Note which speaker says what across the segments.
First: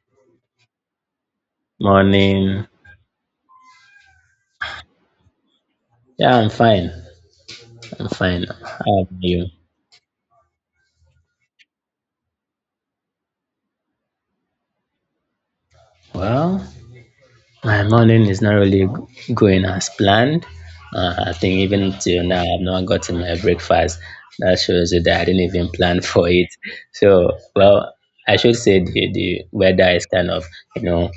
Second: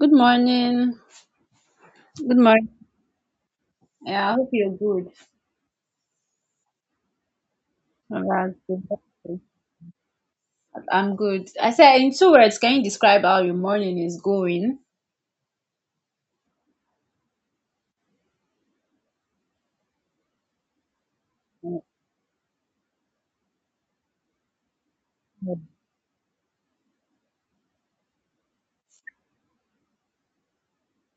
Speaker 1: Good morning. Good
Speaker 2: Morning.
Speaker 1: morning. Yeah, I hope you're good.
Speaker 2: Yeah, I'm fine. I'm
Speaker 1: All
Speaker 2: fine.
Speaker 1: right, good.
Speaker 2: How are you?
Speaker 1: I'm good. I said, in two words, can you describe how your morning is going?
Speaker 2: Well, my morning is not really going as planned. I think even till now, I've not gotten my breakfast. That shows you that I didn't even plan for it. So, well, I should say the weather is you know,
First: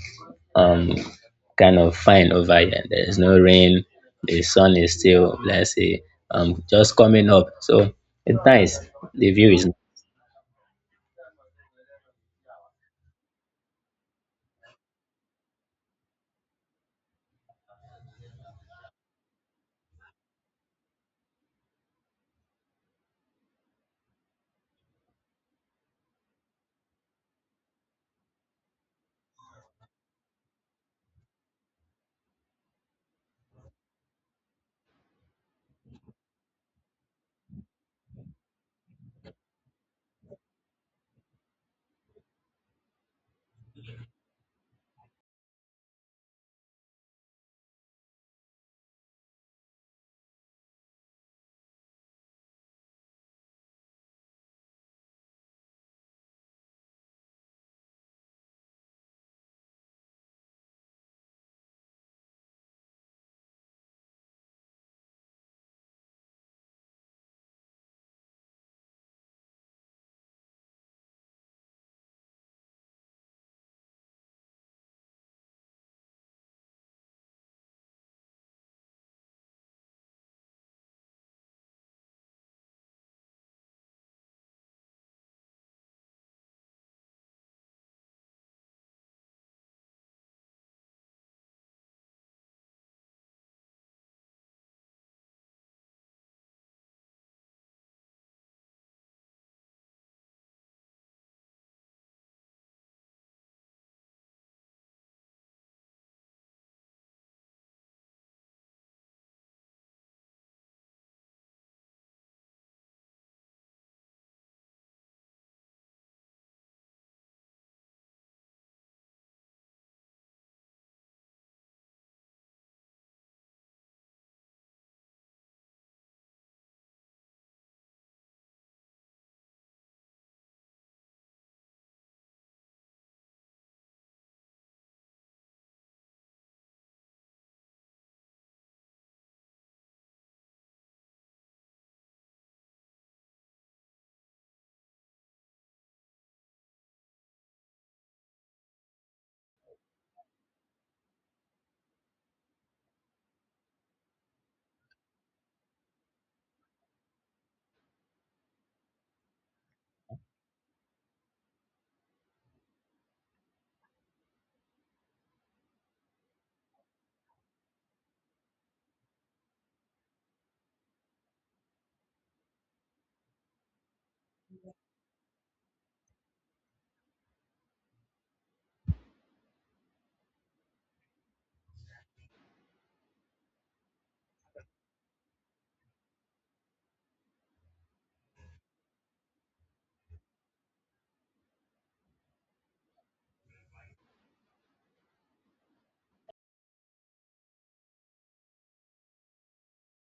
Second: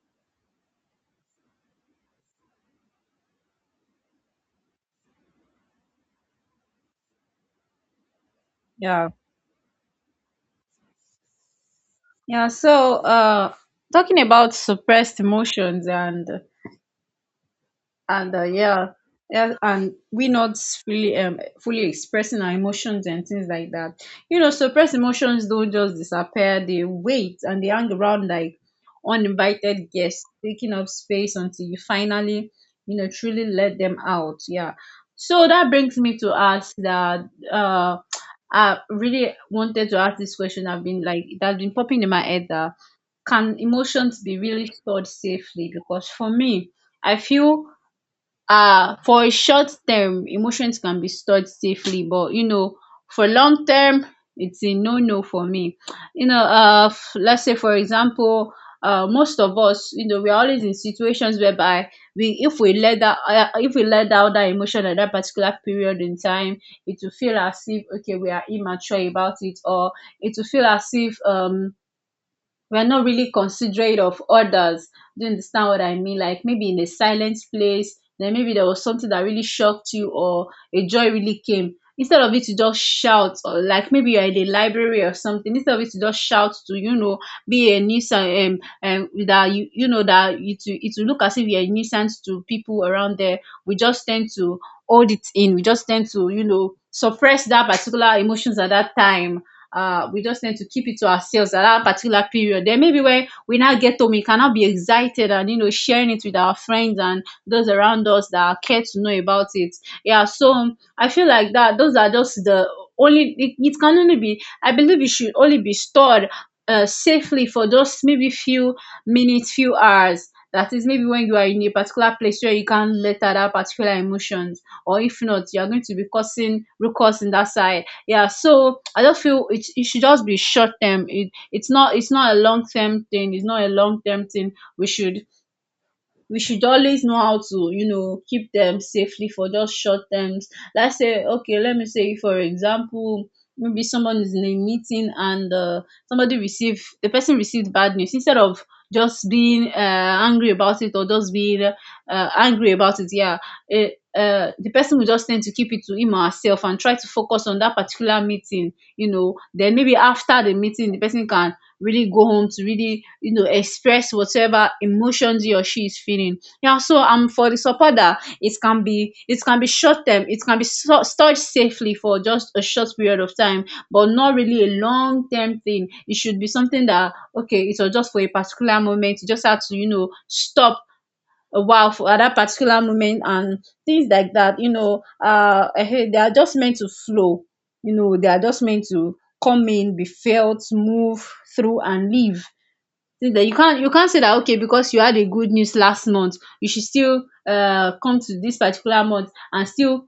Speaker 2: um, kind of fine over here. There's no rain. The sun is still, let's say, just coming up. So it's nice.
Speaker 1: Yeah.
Speaker 2: The view is.
Speaker 1: Yeah. Talking about suppressed emotions and yeah yeah and we not fully fully expressing our emotions and things like that. You know, suppressed emotions don't just disappear. They wait and they hang around like uninvited guests taking up space until you finally, you know, truly let them out. Yeah. So that brings me to ask that, uh I really wanted to ask this question. I've been like, it has been popping in my head that, can emotions be really stored safely? Because for me, I feel, for a short term, emotions can be stored safely, but you know, for long term, it's a no no for me. You know, let's say for example, most of us, you know, we are always in situations whereby we, if we let that if we let out that emotion at that particular period in time, it will feel as if, okay, we are immature about it, or it will feel as if, we're not really considerate of others. Do you understand what I mean? Like maybe in a silent place, then maybe there was something that really shocked you, or a joy really came. Instead of it to just shout, or like maybe you're in the library or something, instead of it to just shout to, be a nuisance that you know that it will, it will look as if you're a nuisance to people around there. We just tend to hold it in. We just tend to, suppress that particular emotions at that time. We just need to keep it to ourselves at that particular period. Then maybe when we now get home, we cannot be excited and sharing it with our friends and those around us that care to know about it. Yeah, so I feel like that those are just the only, it can only be. I believe it should only be stored, safely for just maybe few minutes, few hours. That is maybe when you are in a particular place where you can't let out that particular emotions, or if not, you are going to be causing ruckus in that side. Yeah, so I just feel it should just be short term. It's not it's not a long term thing. It's not a long term thing. We should always know how to, keep them safely for just short terms. Let's say, okay, let me say for example, maybe someone is in a meeting, and somebody received, the person received bad news. Instead of just being angry about it, or just being angry about it. Yeah eh, the person will just tend to keep it to him or herself and try to focus on that particular meeting. Then maybe after the meeting, the person can really go home to really, express whatever emotions he or she is feeling. Yeah. So for the support that it can be, it can be short term. It can be stored safely for just a short period of time, but not really a long term thing. It should be something that, okay, it was just for a particular moment. You just have to, stop a while for at that particular moment, and things like that. They are just meant to flow. You know, they are just meant to come in, be felt, move through and leave. Things that you can't, you can't say that okay, because you had a good news last month, you should still come to this particular month and still,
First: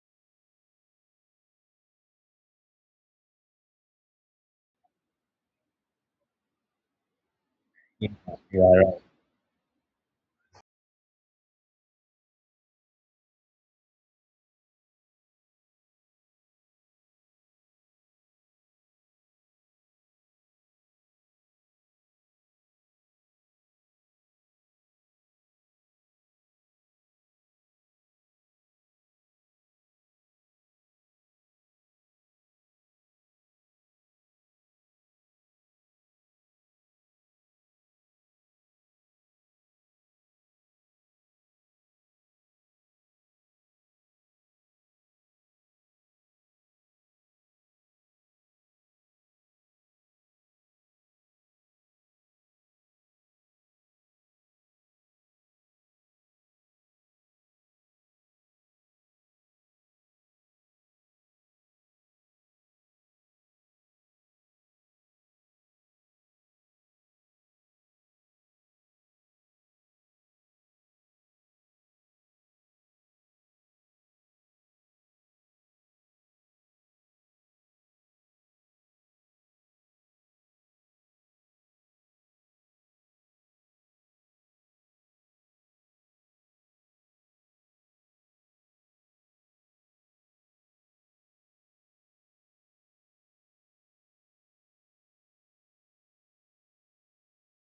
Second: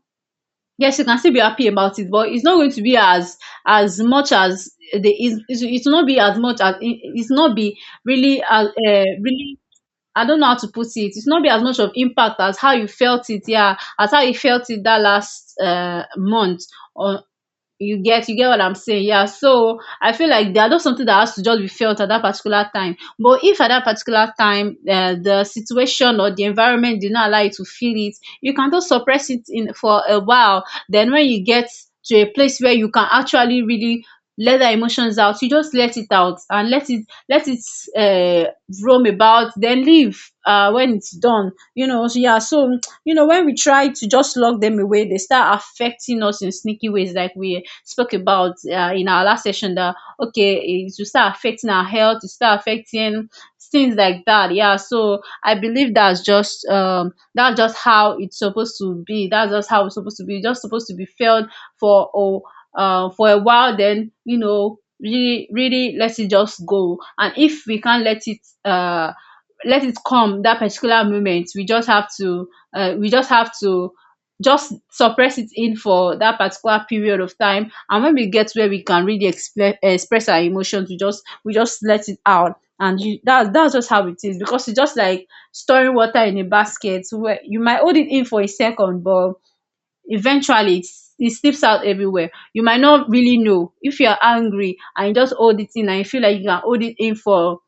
Speaker 1: yes, you can still be happy about it, but it's not going to be as much as the, it's not be as much as it's not be really as really, I don't know how to put it. It's not be as much of impact as how you felt it, yeah, as how you felt it that last month, or you get, you get what I'm saying? Yeah. So I feel like there are just something that has to just be felt at that particular time, but if at that particular time, the situation or the environment did not allow you to feel it, you can just suppress it in for a while. Then when you get to a place where you can actually really let the emotions out, you just let it out and let it, uh, roam about, then leave when it's done, you know, so yeah. So, you know when we try to just lock them away, they start affecting us in sneaky ways, like we spoke about in our last session, that okay, it will start affecting our health, it will start affecting things like that. Yeah. So I believe that's just, that's just how it's supposed to be. That's just how it's supposed to be. It's just supposed to be felt for, oh, for a while, then, you know, really, really let it just go. And if we can't let it, uh let it come that particular moment, we just have to, uh, we just have to just suppress it in for that particular period of time. And when we get where we can really express our emotions, we just let it out. And you that, that's just how it is. Because it's just like storing water in a basket, where you might hold it in for a second, but eventually it slips out everywhere. You might not really know if you're angry, and you just hold it in and you feel like you can hold it in for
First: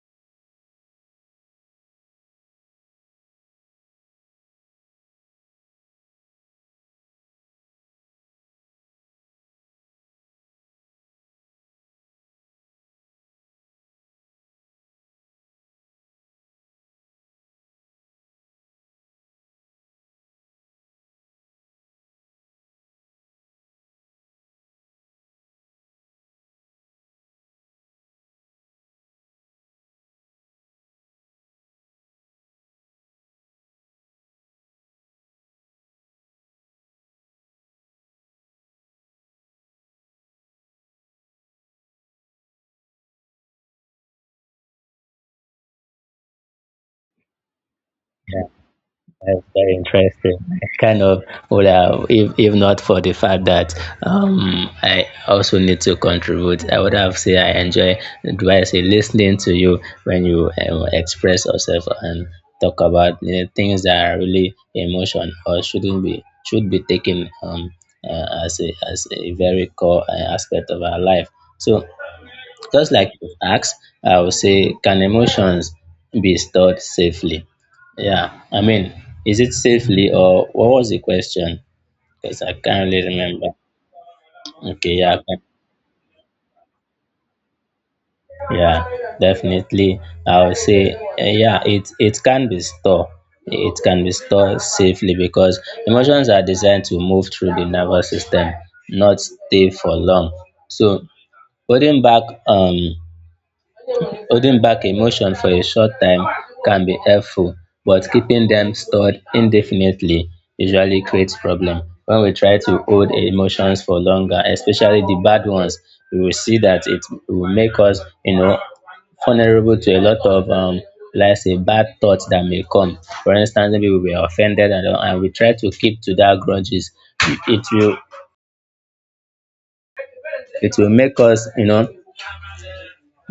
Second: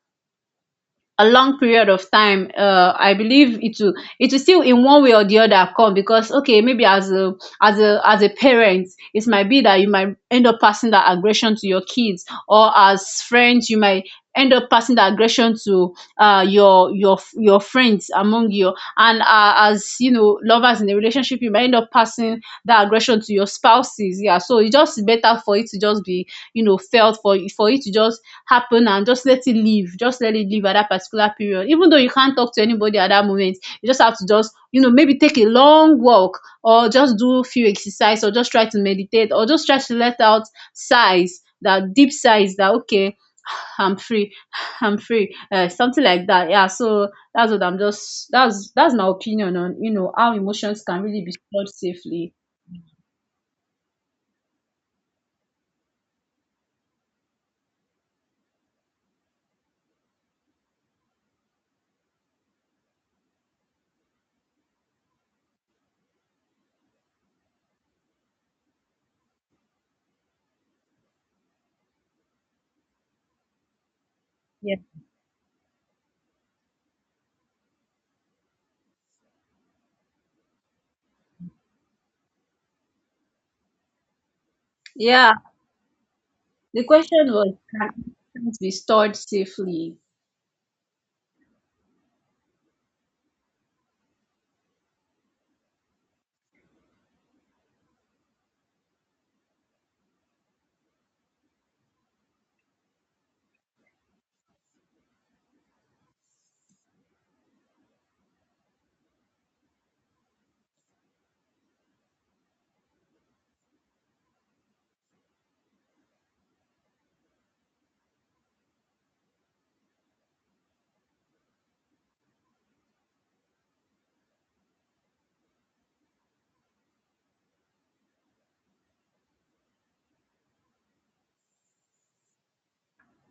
Speaker 1: a long period of time. I believe it will, it will still in one way or the other come. Because, okay, maybe as a, as a parent, it might be that you might end up passing that aggression to your kids. Or as friends, you might end up passing the aggression to your, your friends among you. And as, you know, lovers in a relationship, you might end up passing that aggression to your spouses. Yeah, so it's just better for it to just be, you know, felt, for it to just happen and just let it live. Just let it live at that particular period. Even though you can't talk to anybody at that moment, you just have to just, maybe take a long walk, or just do a few exercise, or just try to meditate, or just try to let out sighs, that deep sighs that, okay, I'm free, I'm free, something like that. Yeah, so that's what I'm just, that's my
Speaker 2: That's
Speaker 1: opinion
Speaker 2: very
Speaker 1: on, how
Speaker 2: interesting.
Speaker 1: emotions
Speaker 2: Kind
Speaker 1: can
Speaker 2: of,
Speaker 1: really be
Speaker 2: well,
Speaker 1: stored
Speaker 2: if,
Speaker 1: safely.
Speaker 2: if not for the fact that I also need to contribute, I would have said I enjoy, do I say, listening to you when you express yourself and talk about, you know, things that are really emotion or shouldn't be, should be taken as a very core aspect of our life. So just like you asked, I would say,
Speaker 1: Yeah.
Speaker 2: can emotions be stored safely? Yeah, I mean, is it safely or what was the question? Because I can't really remember. Okay, yeah, I
Speaker 1: Yeah.
Speaker 2: can-
Speaker 1: The question was, can emotions be
Speaker 2: yeah,
Speaker 1: stored
Speaker 2: definitely.
Speaker 1: safely?
Speaker 2: I would say, yeah, it can be stored. It can be stored safely because emotions are designed to move through the nervous system, not stay for long. So, putting back holding back emotions for a short time can be helpful, but keeping them stored indefinitely usually creates problem. When we try to hold emotions for longer, especially the bad ones, we will see that it will make us, you know, vulnerable to a lot of let's say bad thoughts that may come. For instance, maybe we were offended, and we try to keep to that grudges. It will it will make us, you know,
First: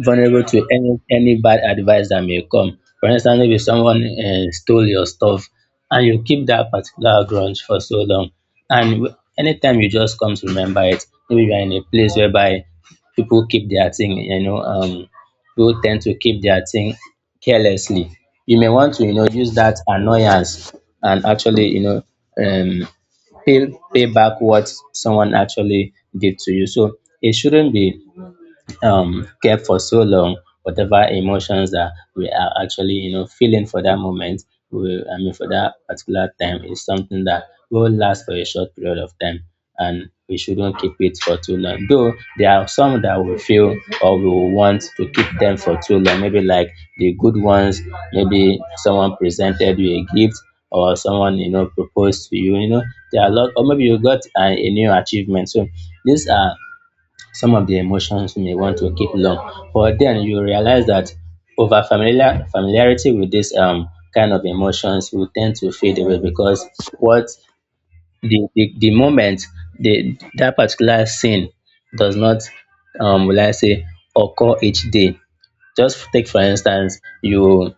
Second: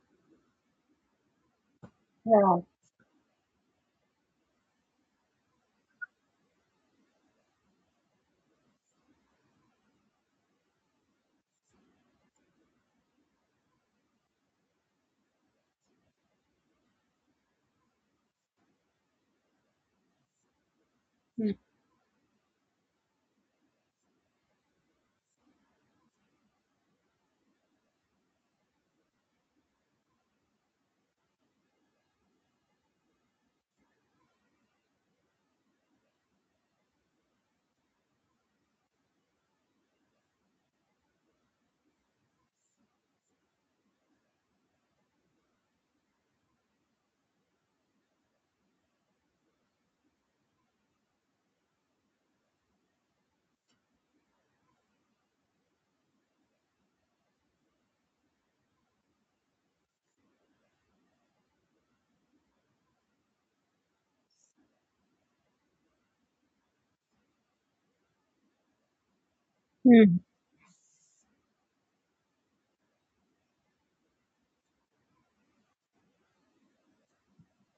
Speaker 2: vulnerable to any bad advice that may
Speaker 1: Yeah.
Speaker 2: come. For instance, maybe someone stole your stuff, and you keep that particular grudge for so long, and anytime you just come to remember it, maybe you are in a place whereby people keep their thing, you know, people tend to keep their thing carelessly. You may want to, you know, use that annoyance and actually, you know, um, pay back what someone actually did to you. So it shouldn't be kept for so long. Whatever emotions that we are actually, you know, feeling for that moment, I mean for that particular time, is something that will last for a short period of time, and we shouldn't keep it for too long. Though there are some that we feel or we will want to keep them for too long, maybe like the good ones. Maybe someone presented you a gift, or someone, you know, proposed to you. You know, there are a lot, or maybe you got a new achievement. So these are some of the emotions you may want to keep long, but then you realize that over familiarity with this kind of emotions will tend to fade away. Because what the moment, the
Speaker 1: Mm.
Speaker 2: that particular scene does not will I say occur each day. Just take for instance,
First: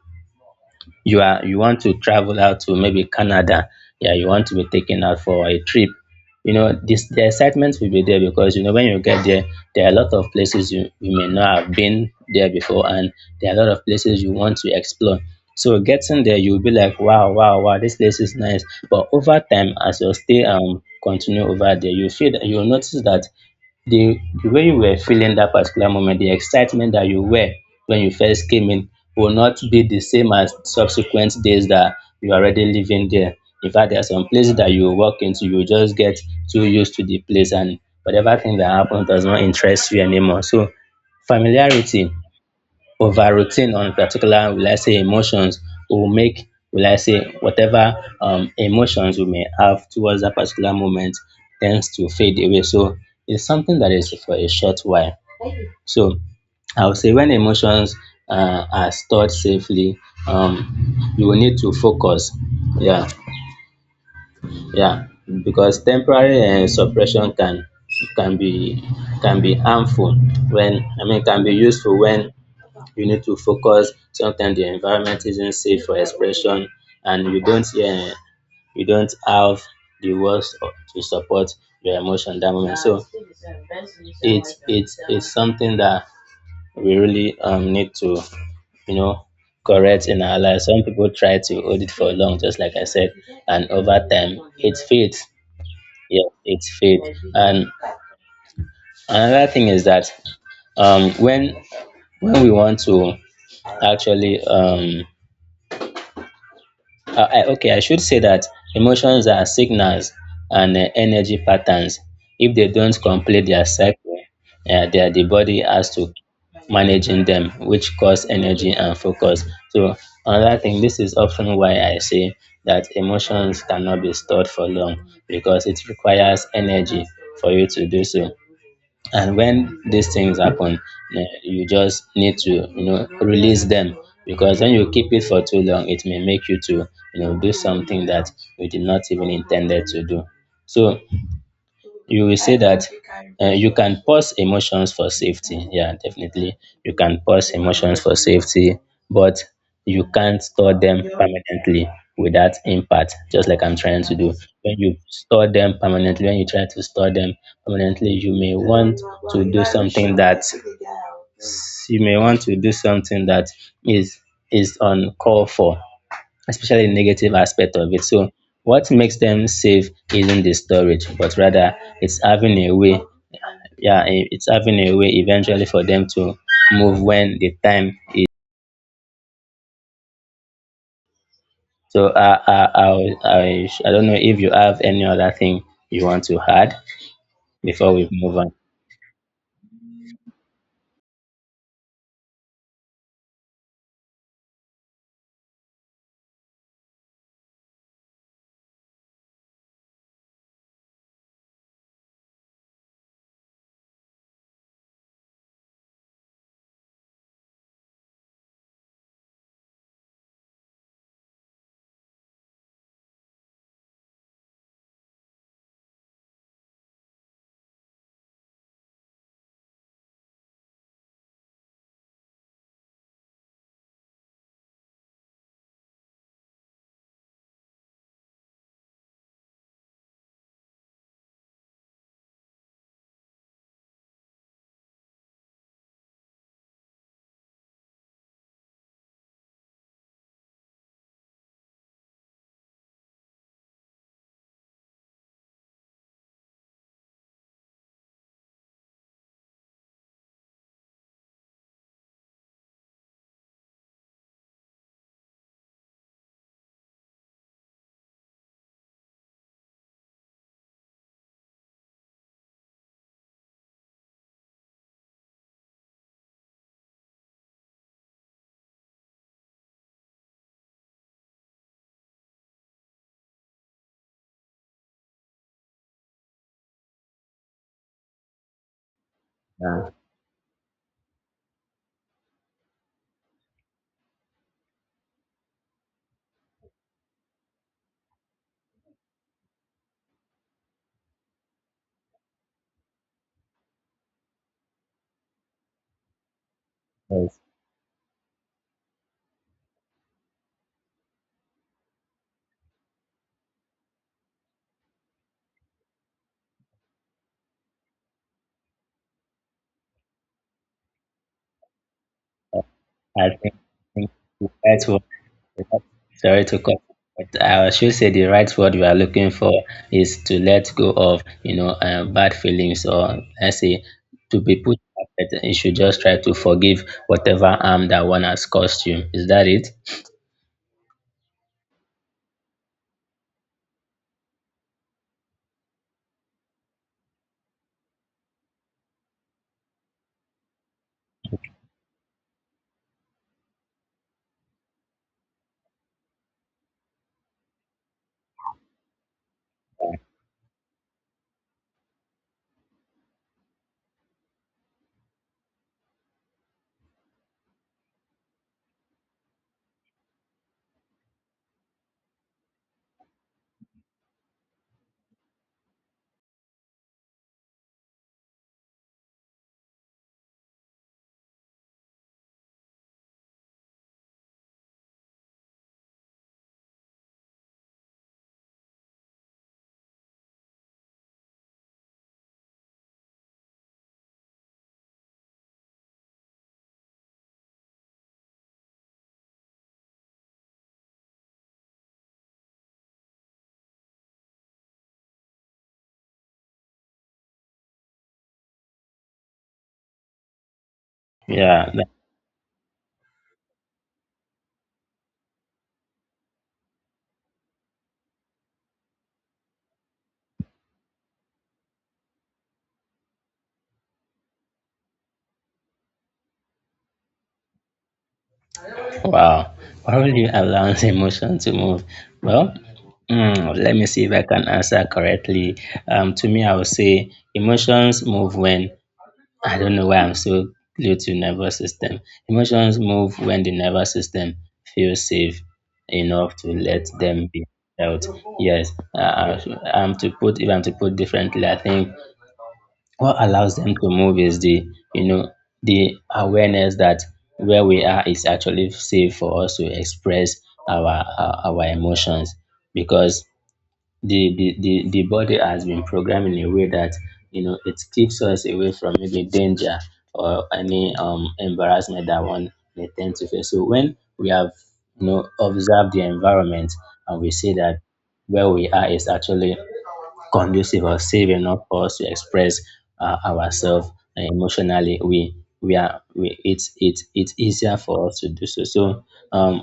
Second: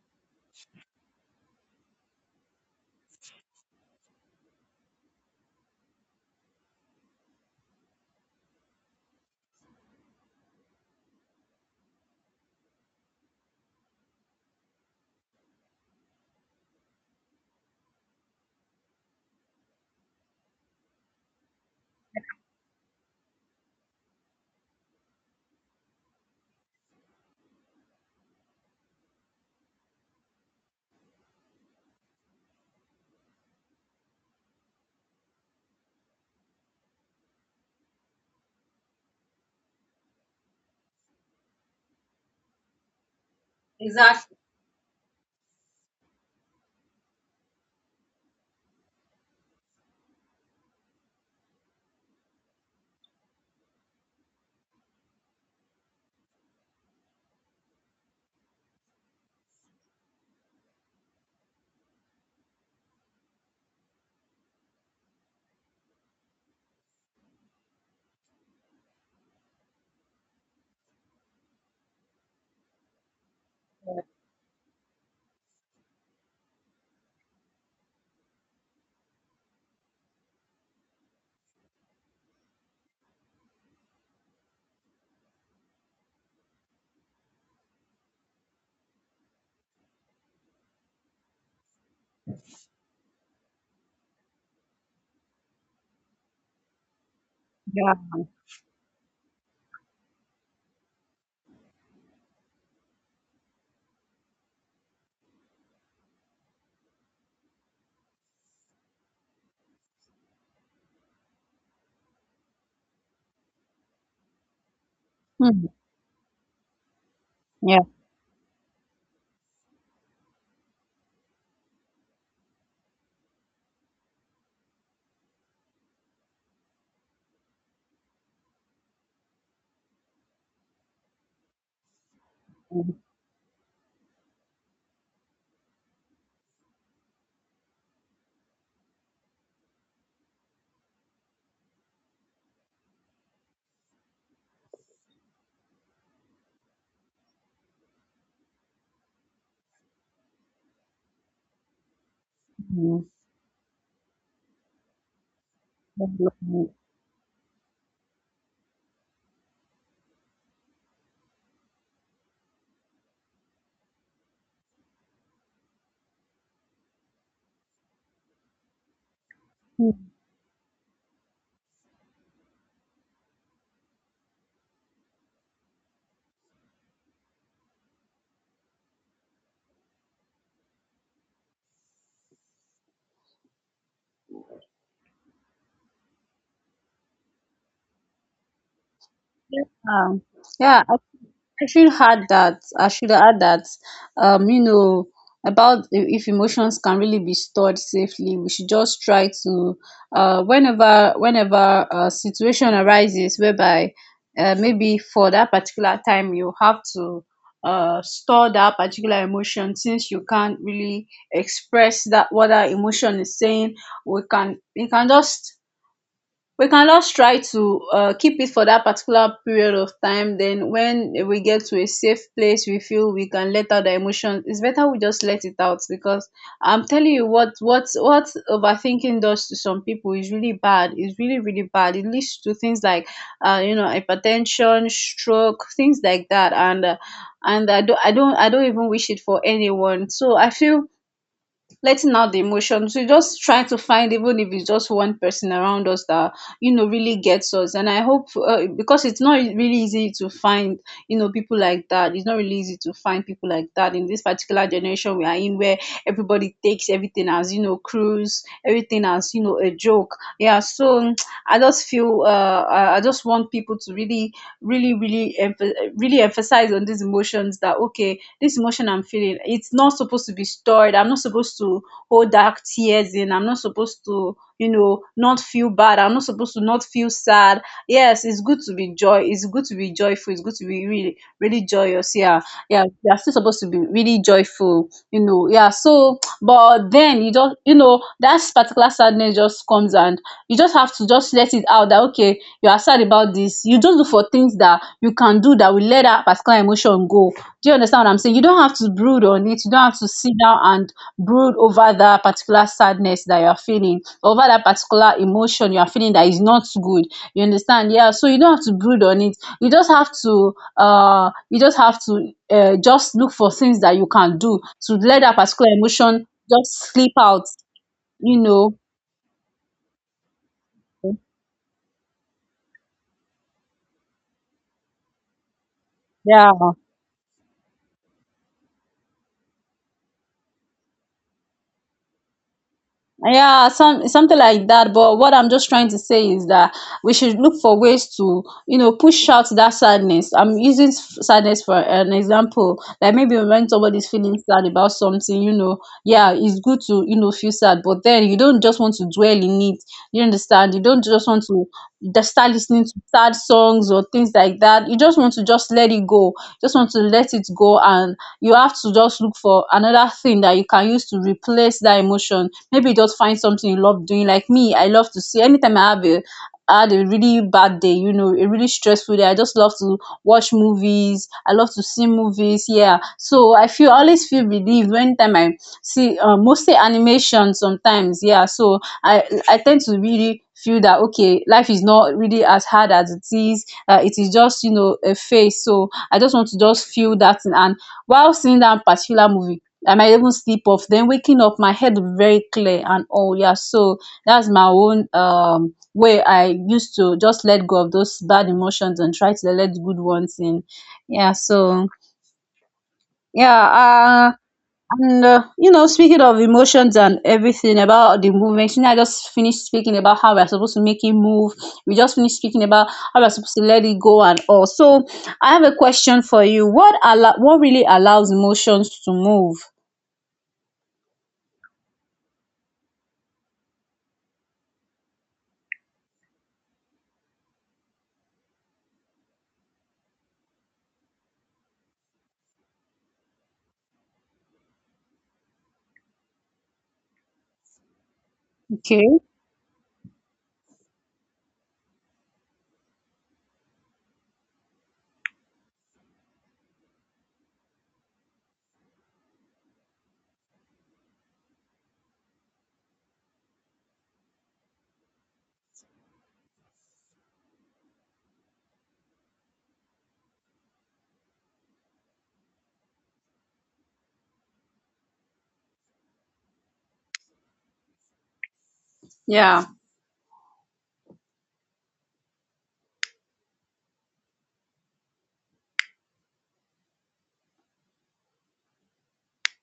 Speaker 2: you are you want to travel out to maybe Canada, yeah, you want to be taken out for a trip. You know, this the excitement will be there because you know when you get there, there are a lot of places you, you may not have been there before, and there are a lot of places you want to explore. So getting there, you'll be like, wow, wow, wow, this place is nice. But over time, as your stay continue over there, you feel that you'll notice that the the way you were feeling that particular moment, the excitement that you were when you first came in, will not be the same as subsequent days that you are already living there. In fact, there are some places that you walk into, you just get too used to the place and whatever thing that happens does not interest you anymore. So familiarity over routine on
Speaker 1: Exactly.
Speaker 2: particular, will I say, emotions will make, will I say, whatever emotions we may have towards that particular moment tends to fade away. So it's something that is for a short while. So I would say when emotions are stored safely, you will need to focus. Yeah, yeah, because temporary suppression can be can be harmful when, I mean, can be useful when you need to focus. Sometimes the environment isn't safe for expression, and you don't, yeah, you don't have the words to support your emotion that moment. So it's something that we really need to, you know, correct in our lives. Some people try to hold it for long, just like I said, and over time it fades. Yeah, it fades. And
Speaker 1: Yeah.
Speaker 2: another thing is that um when when we want to actually okay, I should say that emotions are signals and, energy patterns. If they don't complete their cycle, the body
Speaker 1: Mm.
Speaker 2: has to managing them,
Speaker 1: Yeah.
Speaker 2: which cause energy and focus. So another thing, this is often why I say that emotions cannot be stored for long because it requires energy for you to do so. And when these things happen, you just need to, you
Speaker 1: Mm.
Speaker 2: know, release them, because when you keep it for too long it may make you to, you know, do something that you did not even intended to do. So you will say that, you can pause emotions for safety. Yeah, definitely. You can pause emotions for safety, but you can't store them permanently without
Speaker 1: Mm.
Speaker 2: impact, just like I'm trying to do. When you store them permanently, when you try to store them permanently, you may want to do something that you may want to do something that is is uncalled for, especially the negative aspect of it. So what makes them safe isn't the storage, but rather it's having a way, yeah, it's having a way eventually for them to move when the time is. So I don't know if you have any other thing you want to add before we move on.
Speaker 1: Yeah. Hmm. Yeah. I should add that. I should add that. You know, about if emotions can really be stored safely, we should just try to, uh, whenever a situation arises whereby, maybe for that particular time, you have to, store that particular emotion, since you can't really express that what that emotion is saying. We can we can just we can just try to keep it for that particular period of time. Then when we get to a safe place, we feel we can let out the emotions, it's better we just let it out. Because I'm telling you, what overthinking does to some people is really bad. It's really, really bad. It leads to things like, you know, hypertension, stroke, things like that. And I don't, I don't even wish it for anyone. So I feel letting out the emotions, we just try to find, even if it's just one person around us that, you know, really gets us. And I hope, because it's not really easy to find, you know, people like that. It's not really easy to find people like that in this particular generation we are in, where everybody takes everything as, you know, cruise, everything as, you know, a joke. Yeah. So I just feel, I just want people to really, really, really, really emphasize on these emotions. That okay, this emotion I'm feeling, it's not supposed to be stored. I'm not supposed to hold dark tears in. I'm not supposed to, you know, not feel bad. I'm not supposed to not feel sad. Yes, it's good to be joy. It's good to
Speaker 2: Uh,
Speaker 1: be joyful. It's good to be really, really joyous. Yeah, yeah. You're still supposed to be really joyful, you know. Yeah. So, but then you just, you know, that particular sadness just comes and you just have to just let it out. That okay, you are sad about this. You just look for things that you can do that will let that particular emotion go.
Speaker 2: yes,
Speaker 1: Do you understand what I'm saying? You don't have to brood on it. You don't have to sit down and brood over that particular sadness that you're feeling, over that particular emotion you're feeling that is not good. You understand? Yeah. So you don't have to brood on it. You just have to, you just have to, just look for things that
Speaker 2: I
Speaker 1: you
Speaker 2: think
Speaker 1: can do
Speaker 2: that's—
Speaker 1: to let that particular emotion
Speaker 2: Sorry to cut,
Speaker 1: just slip
Speaker 2: but
Speaker 1: out.
Speaker 2: I should say the
Speaker 1: You
Speaker 2: right
Speaker 1: know?
Speaker 2: word we are looking for is to let go of, you know, bad feelings, or let's say, to be put perfect. You should just try to
Speaker 1: Yeah.
Speaker 2: forgive whatever harm that one has caused you. Is that it?
Speaker 1: Yeah, something like that. But what I'm just trying to say is that we should look for ways to, you know, push out that sadness. I'm using sadness for an example. Like maybe when somebody's feeling sad about something, you know, yeah, it's good to, you know, feel sad. But then you don't just want to dwell in it. You understand? You don't just want to just start listening to sad songs or things like that. You just want to just let it go. Just want to let it go, and you have to just look for another thing that you can use to replace that emotion. Maybe just find something you love doing. Like me, I love to see anytime I have a I had a really bad day, you know, a really stressful day. I just love to watch movies. I love to see movies. Yeah. So I feel I always feel relieved when time I see mostly animation sometimes. Yeah. So I tend to really feel that okay, life is not really as hard as it is. It is just, you know, a phase. So I just want to just feel that, and while seeing that particular movie, I might even sleep off, then waking up my head very clear and all. Yeah, so that's my own way I used to just let go of those bad emotions and try to let the good ones in. Yeah,
Speaker 2: Yeah.
Speaker 1: so
Speaker 2: That—
Speaker 1: yeah. uh and you know, speaking of emotions and everything about the movement, you know, I just finished speaking about how we're supposed to make it move. We just finished speaking about how we're supposed to let it go and all. So I have a question for you. What allow what really allows emotions to
Speaker 2: Wow.
Speaker 1: move?
Speaker 2: How do you allow the emotion to move? Well, mm, let me see if I can answer correctly. To me, I would say emotions move when— I don't know why I'm so glued to nervous system. Emotions move when the nervous system feels safe enough to let them be felt. Yes,
Speaker 1: Okay.
Speaker 2: uh, I'm to put if I'm to put differently, I think what allows them to move is the, you know, the awareness that where we are is actually safe for us to express our emotions. Because the body has been programmed in a way that, you know, it keeps us away from maybe danger or any embarrassment that one may tend to face. So when we have, you know, observed the environment and we see that where we are is actually
Speaker 1: Yeah.
Speaker 2: conducive or safe enough for us to express, ourselves emotionally, it's it's easier for us to do so. So, um,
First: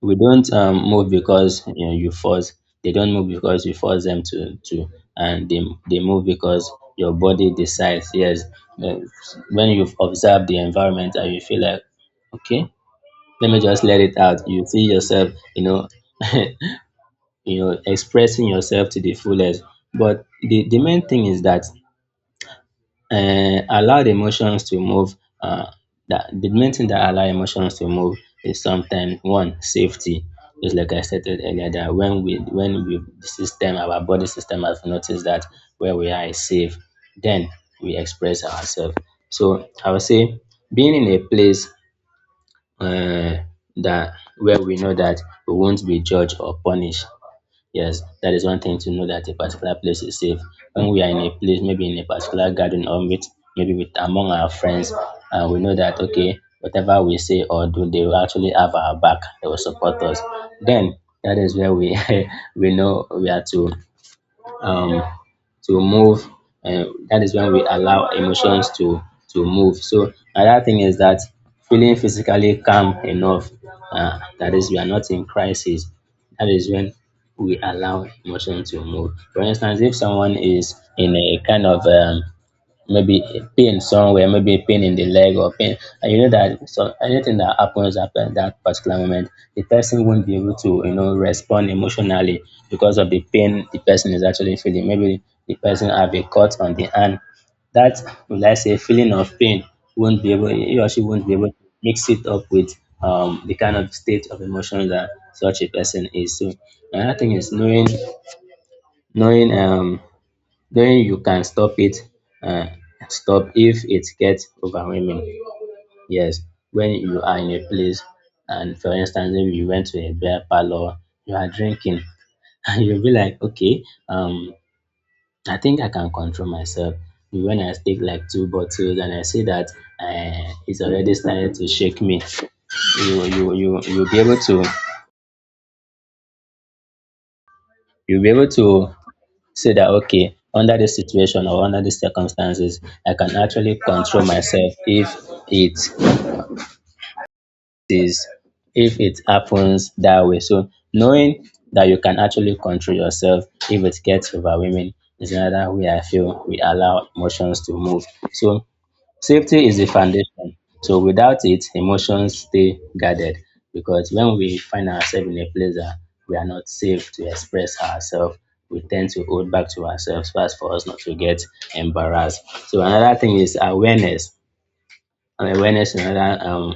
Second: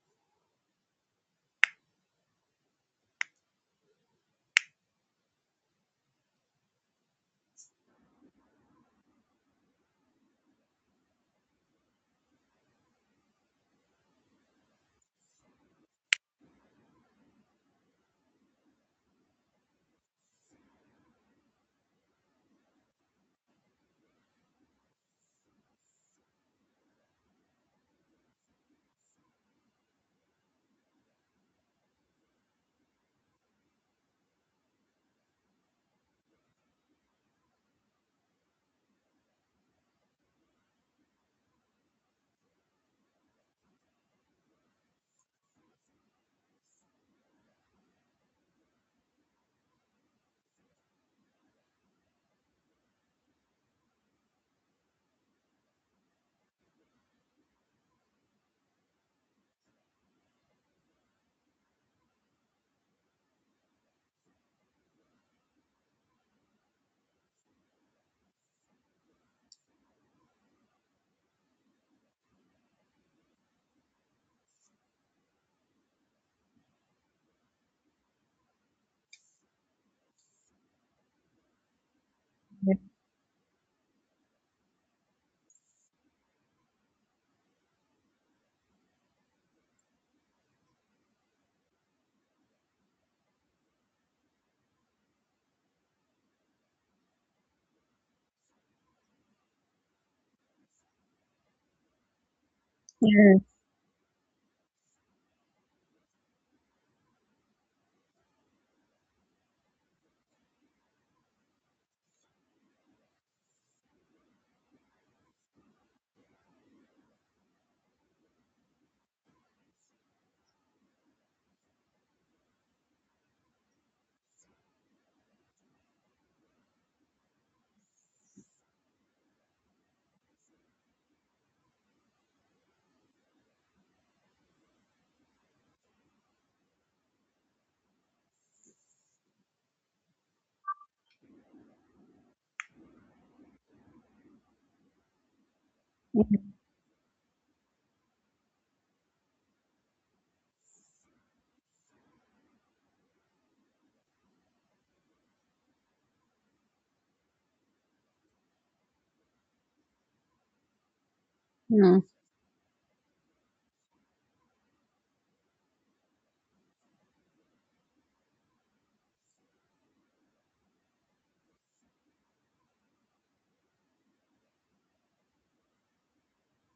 Speaker 2: we don't move because, you know, you force. They don't move because you force them and they move because your body decides. Yes, uh, when you've observed the environment and you feel like, okay, let me just let it out. You see yourself, you know, you know, expressing yourself to the fullest. But the main thing is that, allow the emotions to move, uh, that the main thing that allow emotions to move is sometimes one safety. Just like I stated earlier, that when we the system, our body system has noticed that where we are is safe, then we express ourselves. So I would say being in a place, uh, that where we know that we won't be judged or punished. Yes, that is one thing, to know that a particular place is safe. When we are in a place, maybe in a particular garden or meet, maybe with among our friends, and we know that, okay, whatever we say or do, they will actually have our back. They will support us. Then that is where we we know we are to, um, to move. Uh, that is when we allow emotions to move. So another thing is that feeling physically calm enough. That is, we are not in crisis. That is when we allow emotion to move. For instance, if someone is in a kind of maybe a pain somewhere, maybe a pain in the leg or pain. And you know that, so anything that happens at that particular moment, the person won't be able to, you know, respond emotionally because of the pain the person is actually feeling. Maybe the person have a cut on the hand. That, let's say, feeling of pain won't be able he or she won't be able to mix it up with
Speaker 1: Yeah.
Speaker 2: the kind of state of emotion that such a person is. So another thing is knowing, then you can stop it, um stop if it gets overwhelming. Yes, when you are in a place, and for instance, maybe you went to a beer parlor, you are drinking and you'll be like, okay, um I think I can control myself. When I take like two bottles and I see that, it's already starting to shake me, you'll be able to, you'll be able to see that, okay, under this situation or under these circumstances, I can actually control myself if it is if it happens that way. So knowing that you can actually control yourself if it gets overwhelming is another way I feel we allow emotions to move. So safety is the foundation. So without it,
Speaker 1: Mm.
Speaker 2: emotions stay guarded, because when we find ourselves in a place that we are not safe to express ourselves, we tend to hold back to ourselves first for us not to get embarrassed. So another thing is awareness. And awareness is another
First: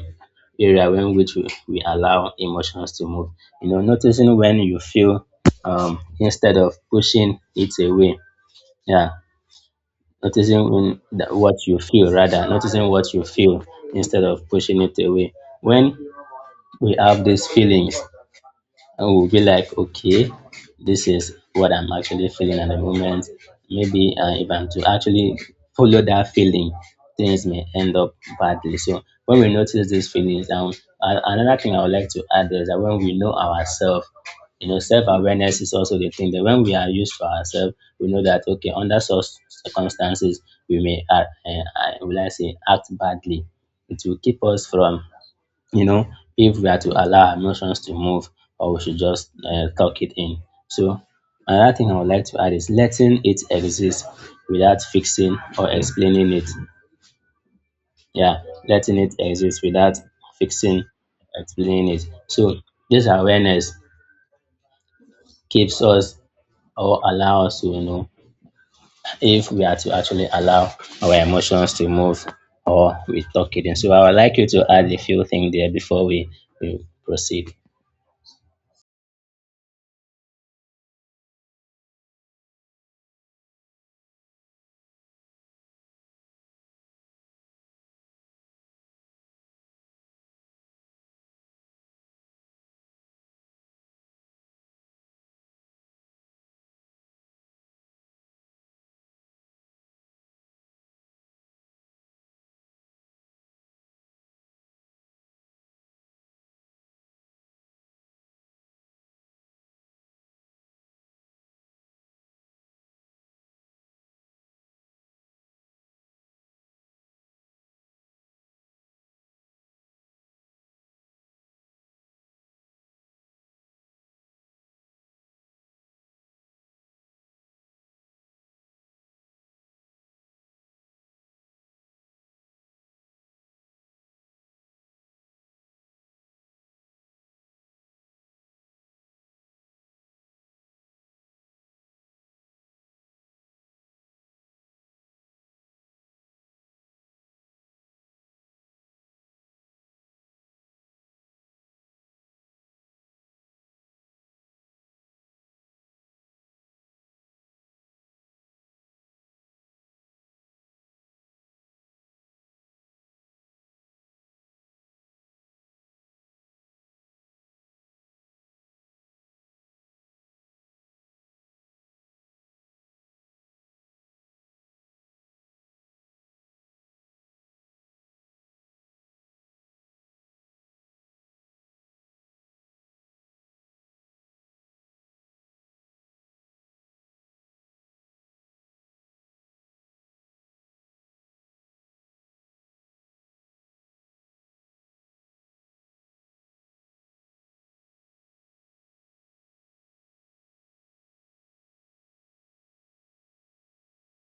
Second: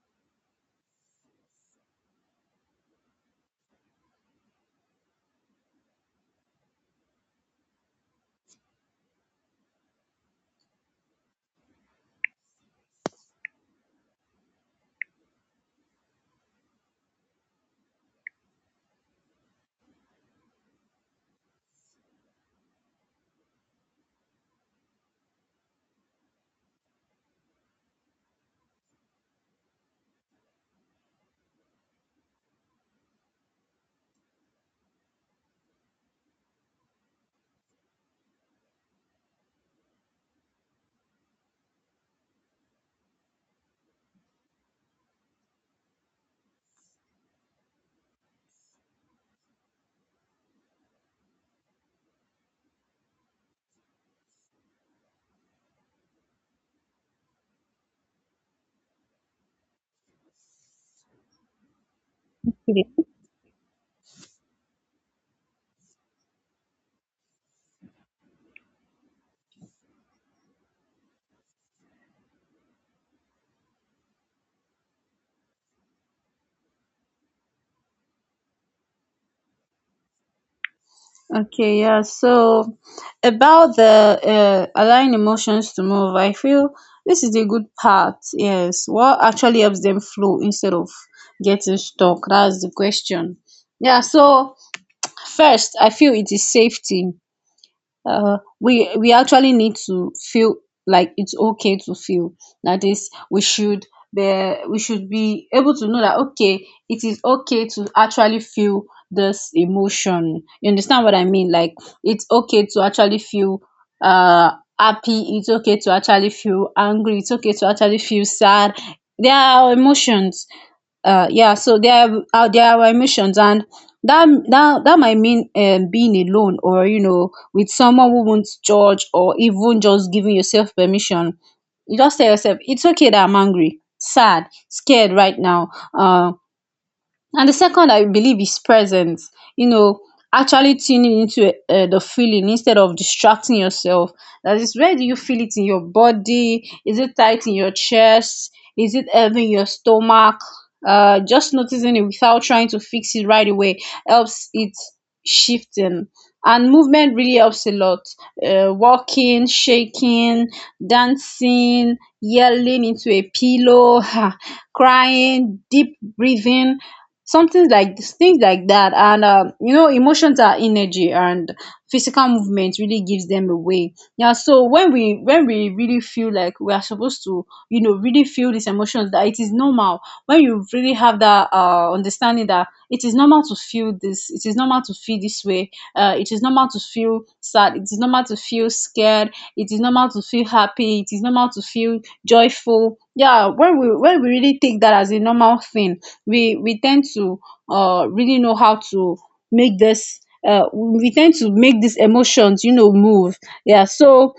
Speaker 2: area in which we allow emotions to move. You know, noticing when you feel, instead of pushing it away. Yeah, noticing what you feel instead of pushing it away. When we have these feelings, and we'll be like, okay, this is what I'm actually feeling at the moment. Maybe if I'm to actually follow that feeling, things may end up badly. So when we notice these feelings, another thing I would like to add is that when we know ourselves, you know, self-awareness is also the thing, that when we are used to ourselves, we know that, okay, under such circumstances, we may act, act badly. It will keep us from, you know, if we are to allow our emotions to move or we should just tuck it in. So another thing I would like to add is letting it exist without fixing or explaining it. Yeah, letting it exist without fixing, explaining it. So this awareness keeps us or allow us to, you know, if we are to actually allow our emotions to move or we tuck it in. So I would like you to add a few things there before we proceed.
Speaker 1: Okay, yeah. So about the allowing emotions to move, I feel this is the good part. Yes, what actually helps them flow instead of getting stuck? That's the question. Yeah. So first, I feel it is safety. We actually need to feel like it's okay to feel. That is, we should be able to know that okay, it is okay to actually feel this emotion. You understand what I mean? Like, it's okay to actually feel uh happy, it's okay to actually feel angry, it's okay to actually feel sad. There are our emotions. Yeah, so there are our emotions, and that might mean being alone or, you know, with someone who won't judge, or even just giving yourself permission. You just tell yourself it's okay that I'm angry, sad, scared right now. uh, and the second, I believe, is presence. You know, actually tuning into the feeling instead of distracting yourself. That is, where do you feel it in your body? Is it tight in your chest? Is it heavy in your stomach? Just noticing it without trying to fix it right away helps it shifting. And movement really helps a lot. Walking, shaking, dancing, yelling into a pillow, crying, deep breathing, something like things like that. And you know, emotions are energy, and physical movement really gives them away. Yeah, so when we really feel like we are supposed to, you know, really feel these emotions, that it is normal. When you really have that understanding that it is normal to feel this, it is normal to feel this way, it is normal to feel sad, it is normal to feel scared, it is normal to feel happy, it is normal to feel joyful. Yeah, when we really take that as a normal thing, we tend to really know how to make this we tend to make these emotions, you know, move. Yeah, so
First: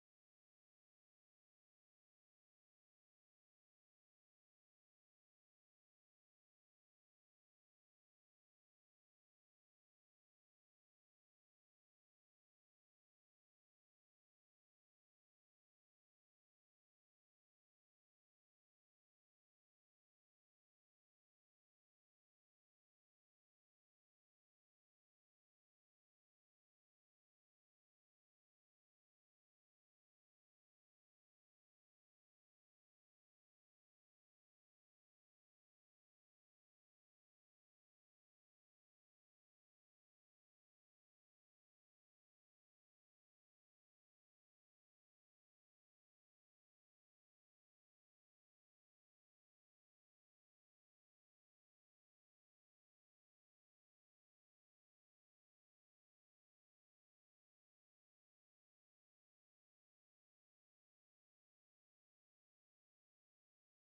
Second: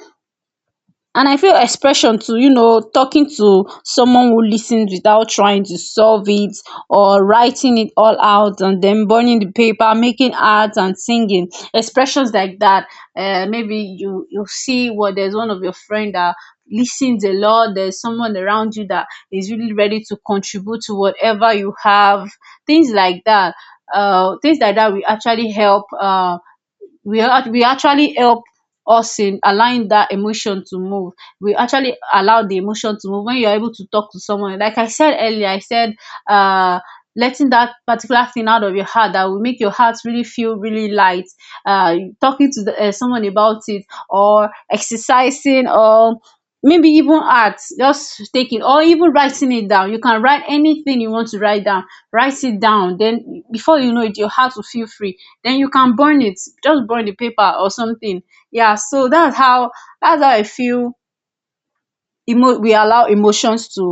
Speaker 1: and I feel expression to, you know, talking to someone who listens without trying to solve it, or writing it all out and then burning the paper, making art and singing, expressions like that. Uh, maybe you see what, there's one of your friend that listens a lot, there's someone around you that is really ready to contribute to whatever you have, things like that. Uh, things like that will actually help. We actually help us in allowing that emotion to move. We actually allow the emotion to move when you're able to talk to someone. Like I said earlier, I said, uh letting that particular thing out of your heart, that will make your heart really feel really light. Uh, talking to the, someone about it, or exercising, or maybe even art, just taking, or even writing it down. You can write anything you want to write down, write it down, then before you know it your heart will feel free. Then you can burn it, just burn the paper or something. Yeah, so that's how I feel emo we allow emotions to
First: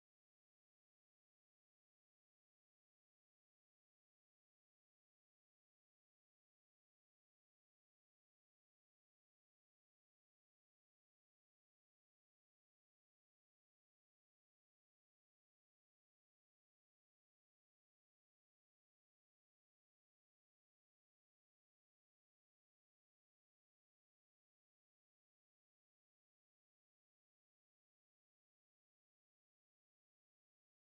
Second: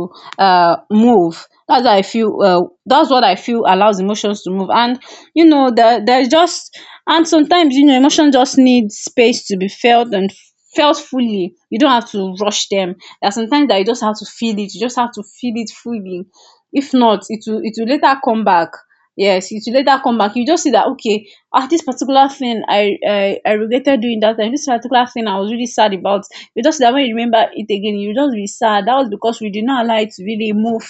Speaker 1: move. That's how I feel. That's what I feel allows emotions to move. And you know there there's just and sometimes, you know, emotion just needs space to be felt and felt fully. You don't have to rush them. There are sometimes that you just have to feel it, you just have to feel it fully. If not, it will later come back. Yes, it will later come back. You just see that okay, ah, this particular thing I regretted doing that time, this particular thing I was really sad about. You just that when you remember it again, you just be sad. That was because we did not allow it to really move.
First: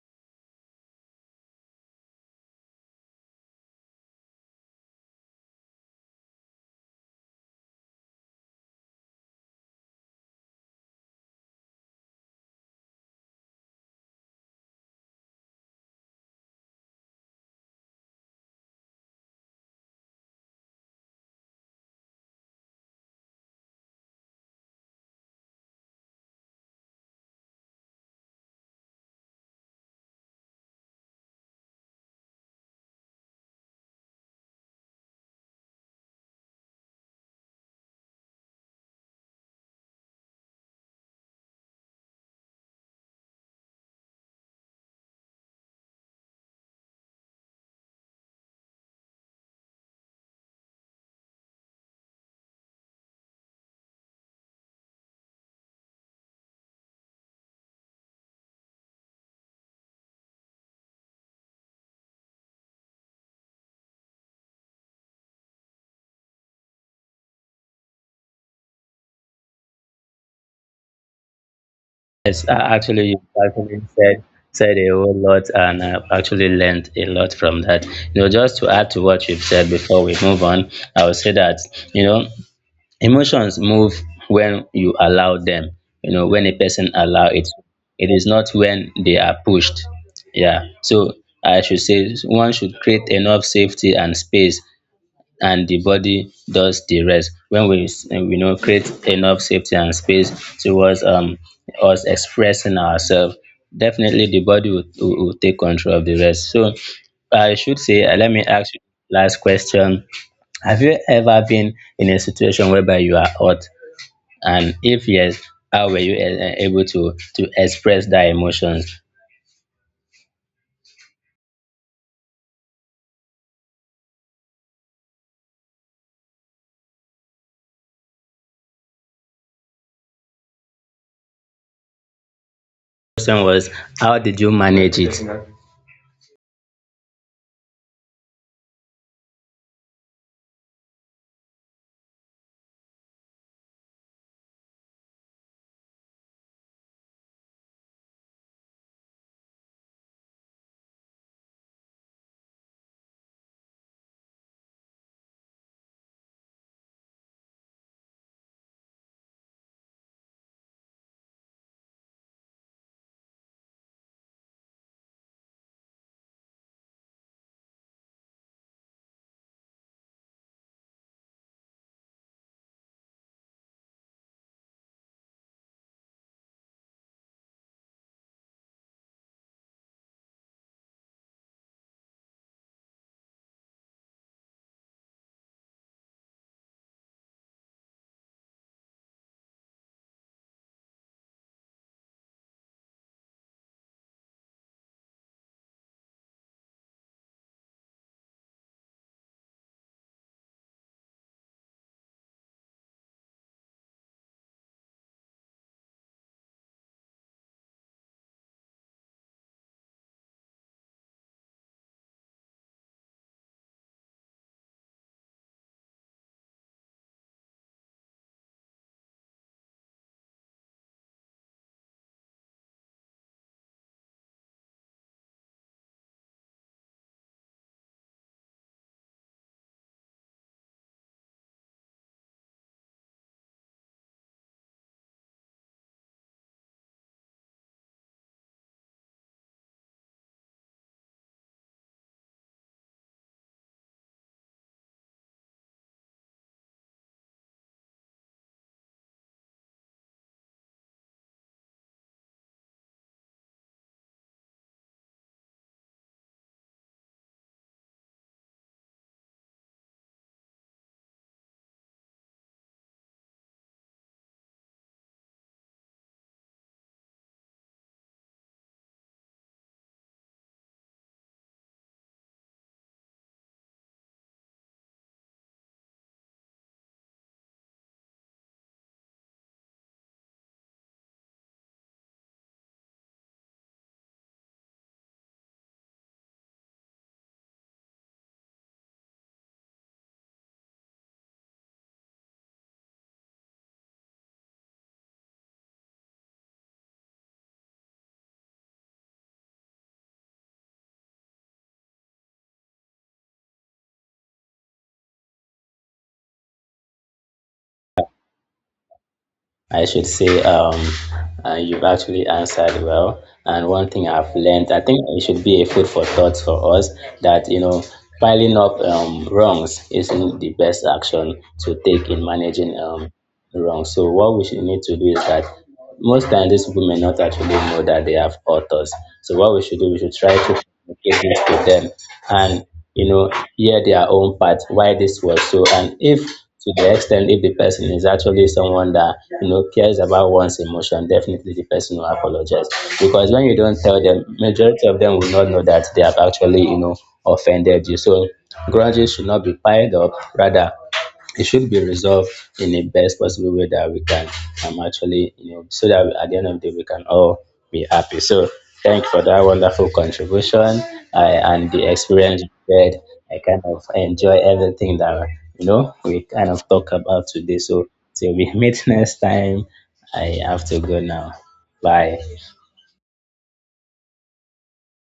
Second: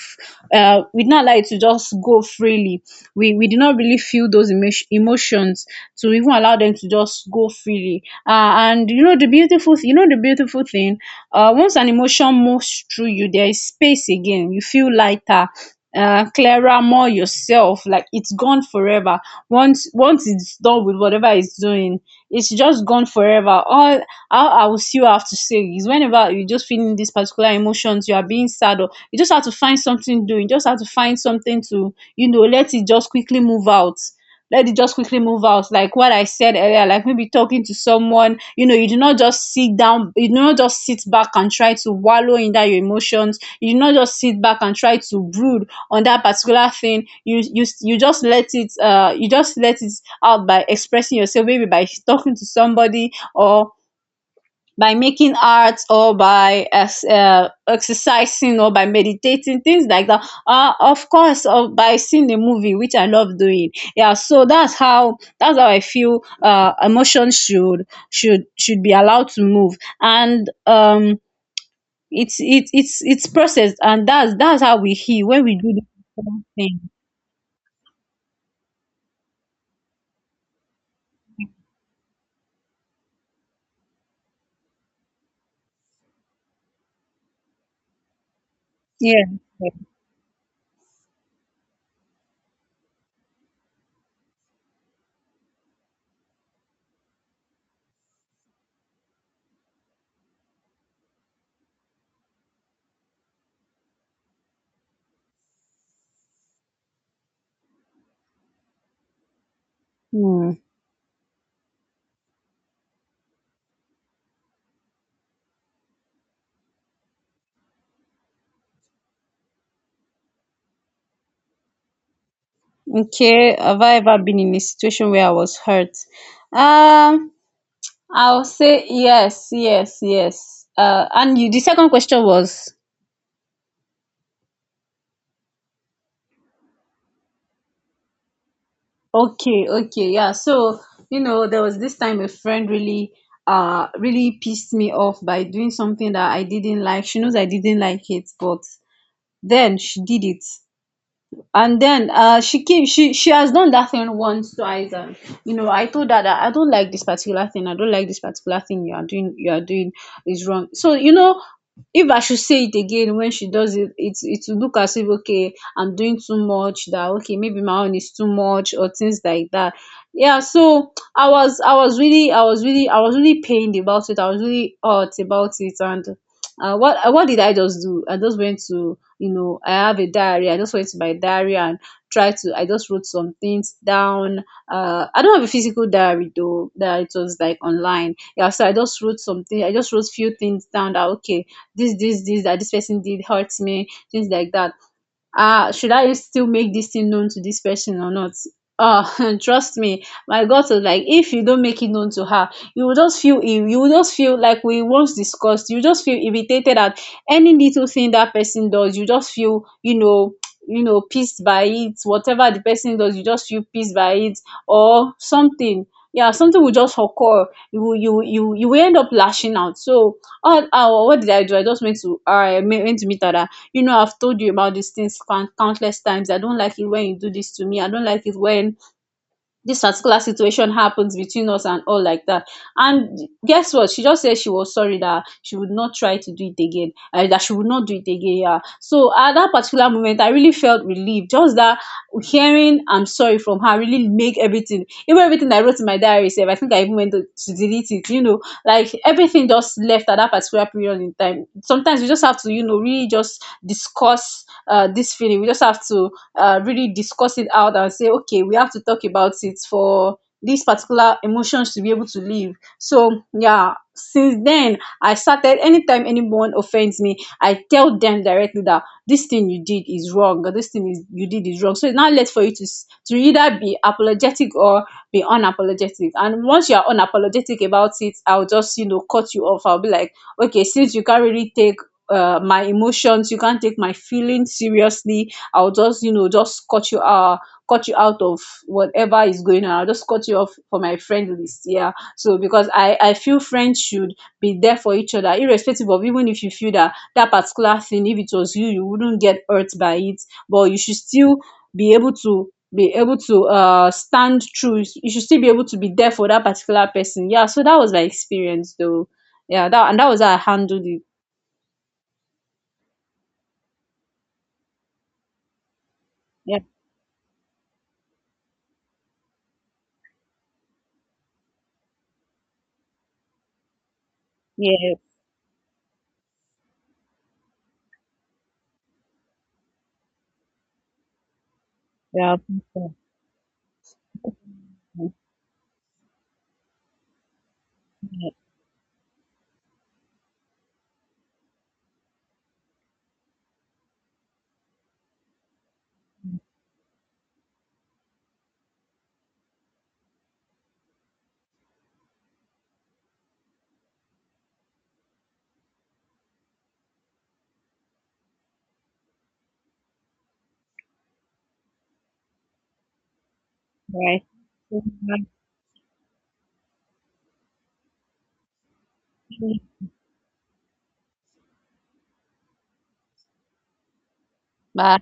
Speaker 1: We did not allow it to just go freely. We did not really feel those emotions to even allow them to just go freely. And you know the beautiful, you know the beautiful thing. Once an emotion moves through you, there is space again. You feel lighter. Clearer, more yourself. Like it's gone forever. Once it's done with whatever it's doing, it's just gone forever. All how I will see still have to say is whenever you just feeling these particular emotions, you are being sad, or you just have to find something doing, just have to find something to, you know, let it just quickly move out. Let it just quickly move out. Like what I said earlier, like maybe talking to someone, you know, you do not just sit down, you do not just sit back and try to wallow in that your emotions. You do not just sit back and try to brood on that particular thing. You just let it you just let it out by expressing yourself, maybe by talking to somebody, or by making art, or by exercising, or by meditating, things like that. Of course, by seeing a movie, which I love doing. Yeah, so that's how I feel emotion should be allowed to move, and it's
Speaker 2: Yes,
Speaker 1: it's it's
Speaker 2: actually, you
Speaker 1: it's processed,
Speaker 2: actually
Speaker 1: and
Speaker 2: said
Speaker 1: that's
Speaker 2: said
Speaker 1: how
Speaker 2: a
Speaker 1: we
Speaker 2: whole
Speaker 1: heal
Speaker 2: lot,
Speaker 1: when we do
Speaker 2: and I've
Speaker 1: the
Speaker 2: actually
Speaker 1: thing.
Speaker 2: learned a lot from that. You know, just to add to what you've said before we move on, I would say that, you know, emotions move when you allow them. You know, when a person allow it, it is not when they
Speaker 1: Yeah.
Speaker 2: are pushed. Yeah, so I should say one should create enough safety and space, and the body does the rest. When we you know, create enough safety and space towards us expressing ourselves, definitely the body will take control of the rest. So I should say, let me ask you last question.
Speaker 1: Hmm.
Speaker 2: Have you ever been in a situation whereby you are hot, and if yes, how were you able to express that emotions?
Speaker 1: Okay. Have I ever been in a situation where I was hurt? Um. I'll say yes, yes, yes. And you, the second question was
Speaker 2: Question was, how did you manage it?
Speaker 1: okay, okay, yeah. So you know, there was this time a friend really, really pissed me off by doing something that I didn't like. She knows I didn't like it, but then she did it. And then she came, she has done that thing once, twice, and you know, I told her that I don't like this particular thing. I don't like this particular thing you are doing. Is wrong. So if I should say it again when she does it, it will look as if, okay, I'm doing too much, that, okay, maybe my own is too much, or things like that. Yeah, so I was really I was really I was really pained about it. I was really hurt about it. And what did I just do? I just went to— I have a diary. I just went to my diary and try to I just wrote some things down. I don't have a physical diary, though; that it was like online. Yeah, so I just wrote something, I just wrote few things down that, okay, this that this person did hurt me, things like that. Should I still make this thing known to this person or not? Oh, trust me, my gut was like, if you don't make it known to her, you will just feel ill. You will just feel, like we once discussed, you just feel irritated at any little thing that person does. You just feel, pissed by it. Whatever the person does, you just feel pissed by it, or something. Yeah, something will just occur. You will end up lashing out. So, oh, what did I do? I went to meet her. I've told you about these things countless times. I don't like it when you do this to me. I don't like it when this particular situation happens between us, and all like that. And guess what? She just said she was sorry, that she would not try to do it again, that she would not do it again. Yeah. So at that particular moment, I really felt relieved. Just that hearing "I'm sorry" from her really make everything, even everything I wrote in my diary, save. I think I even went to delete it. Like, everything just left at that particular period in time. Sometimes we just have to really just discuss this feeling. We just have to really discuss it out and say, okay, we have to talk about it for these particular emotions to be able to live. So yeah, since then, I started anytime anyone offends me, I tell them directly that this thing you did is wrong, or this thing is you did is wrong. So it's not left for you to either be apologetic or be unapologetic. And once you are unapologetic about it, I'll just cut you off. I'll be like, okay, since you can't really take my emotions, you can't take my feelings seriously. I'll just just cut you out of whatever is going on. I'll just cut you off for my friend list. Yeah. So, because I feel friends should be there for each other, irrespective; of even if you feel that that particular thing, if it was you, you wouldn't get hurt by it, but you should still be able to— stand true. You should still be able to be there for that particular person. Yeah. So that was my experience, though. Yeah.
Speaker 2: I
Speaker 1: That, and
Speaker 2: should
Speaker 1: that was how I
Speaker 2: say,
Speaker 1: handled it.
Speaker 2: you've actually answered well. And one thing I've learned, I think it should be a food for thought
Speaker 1: Yeah.
Speaker 2: for us, that, you know, piling up wrongs isn't the best action to take in managing wrong. So what we should need
Speaker 1: Yeah.
Speaker 2: to do is that most times these people may not actually know that they have authors. So what we should do, we should try to communicate this to them,
Speaker 1: Yeah.
Speaker 2: and, you know, hear their own part why this was so. And if, to the extent, if the person is actually someone that, you know, cares about one's emotion, definitely the person will apologize, because when you don't tell them, majority of them will not know that they have actually, you know, offended you. So grudges should not be piled up, rather it should be resolved in the best possible way that we can, actually, you know, so that at the end of the day we can all be happy. So thank you for that wonderful contribution, and the experience you shared. I kind of
Speaker 1: Right.
Speaker 2: enjoy everything that, you know, we kind of talk about today. So till we meet next time,
Speaker 1: 嗯
Speaker 2: I have to go now. Bye.
Speaker 1: 拜。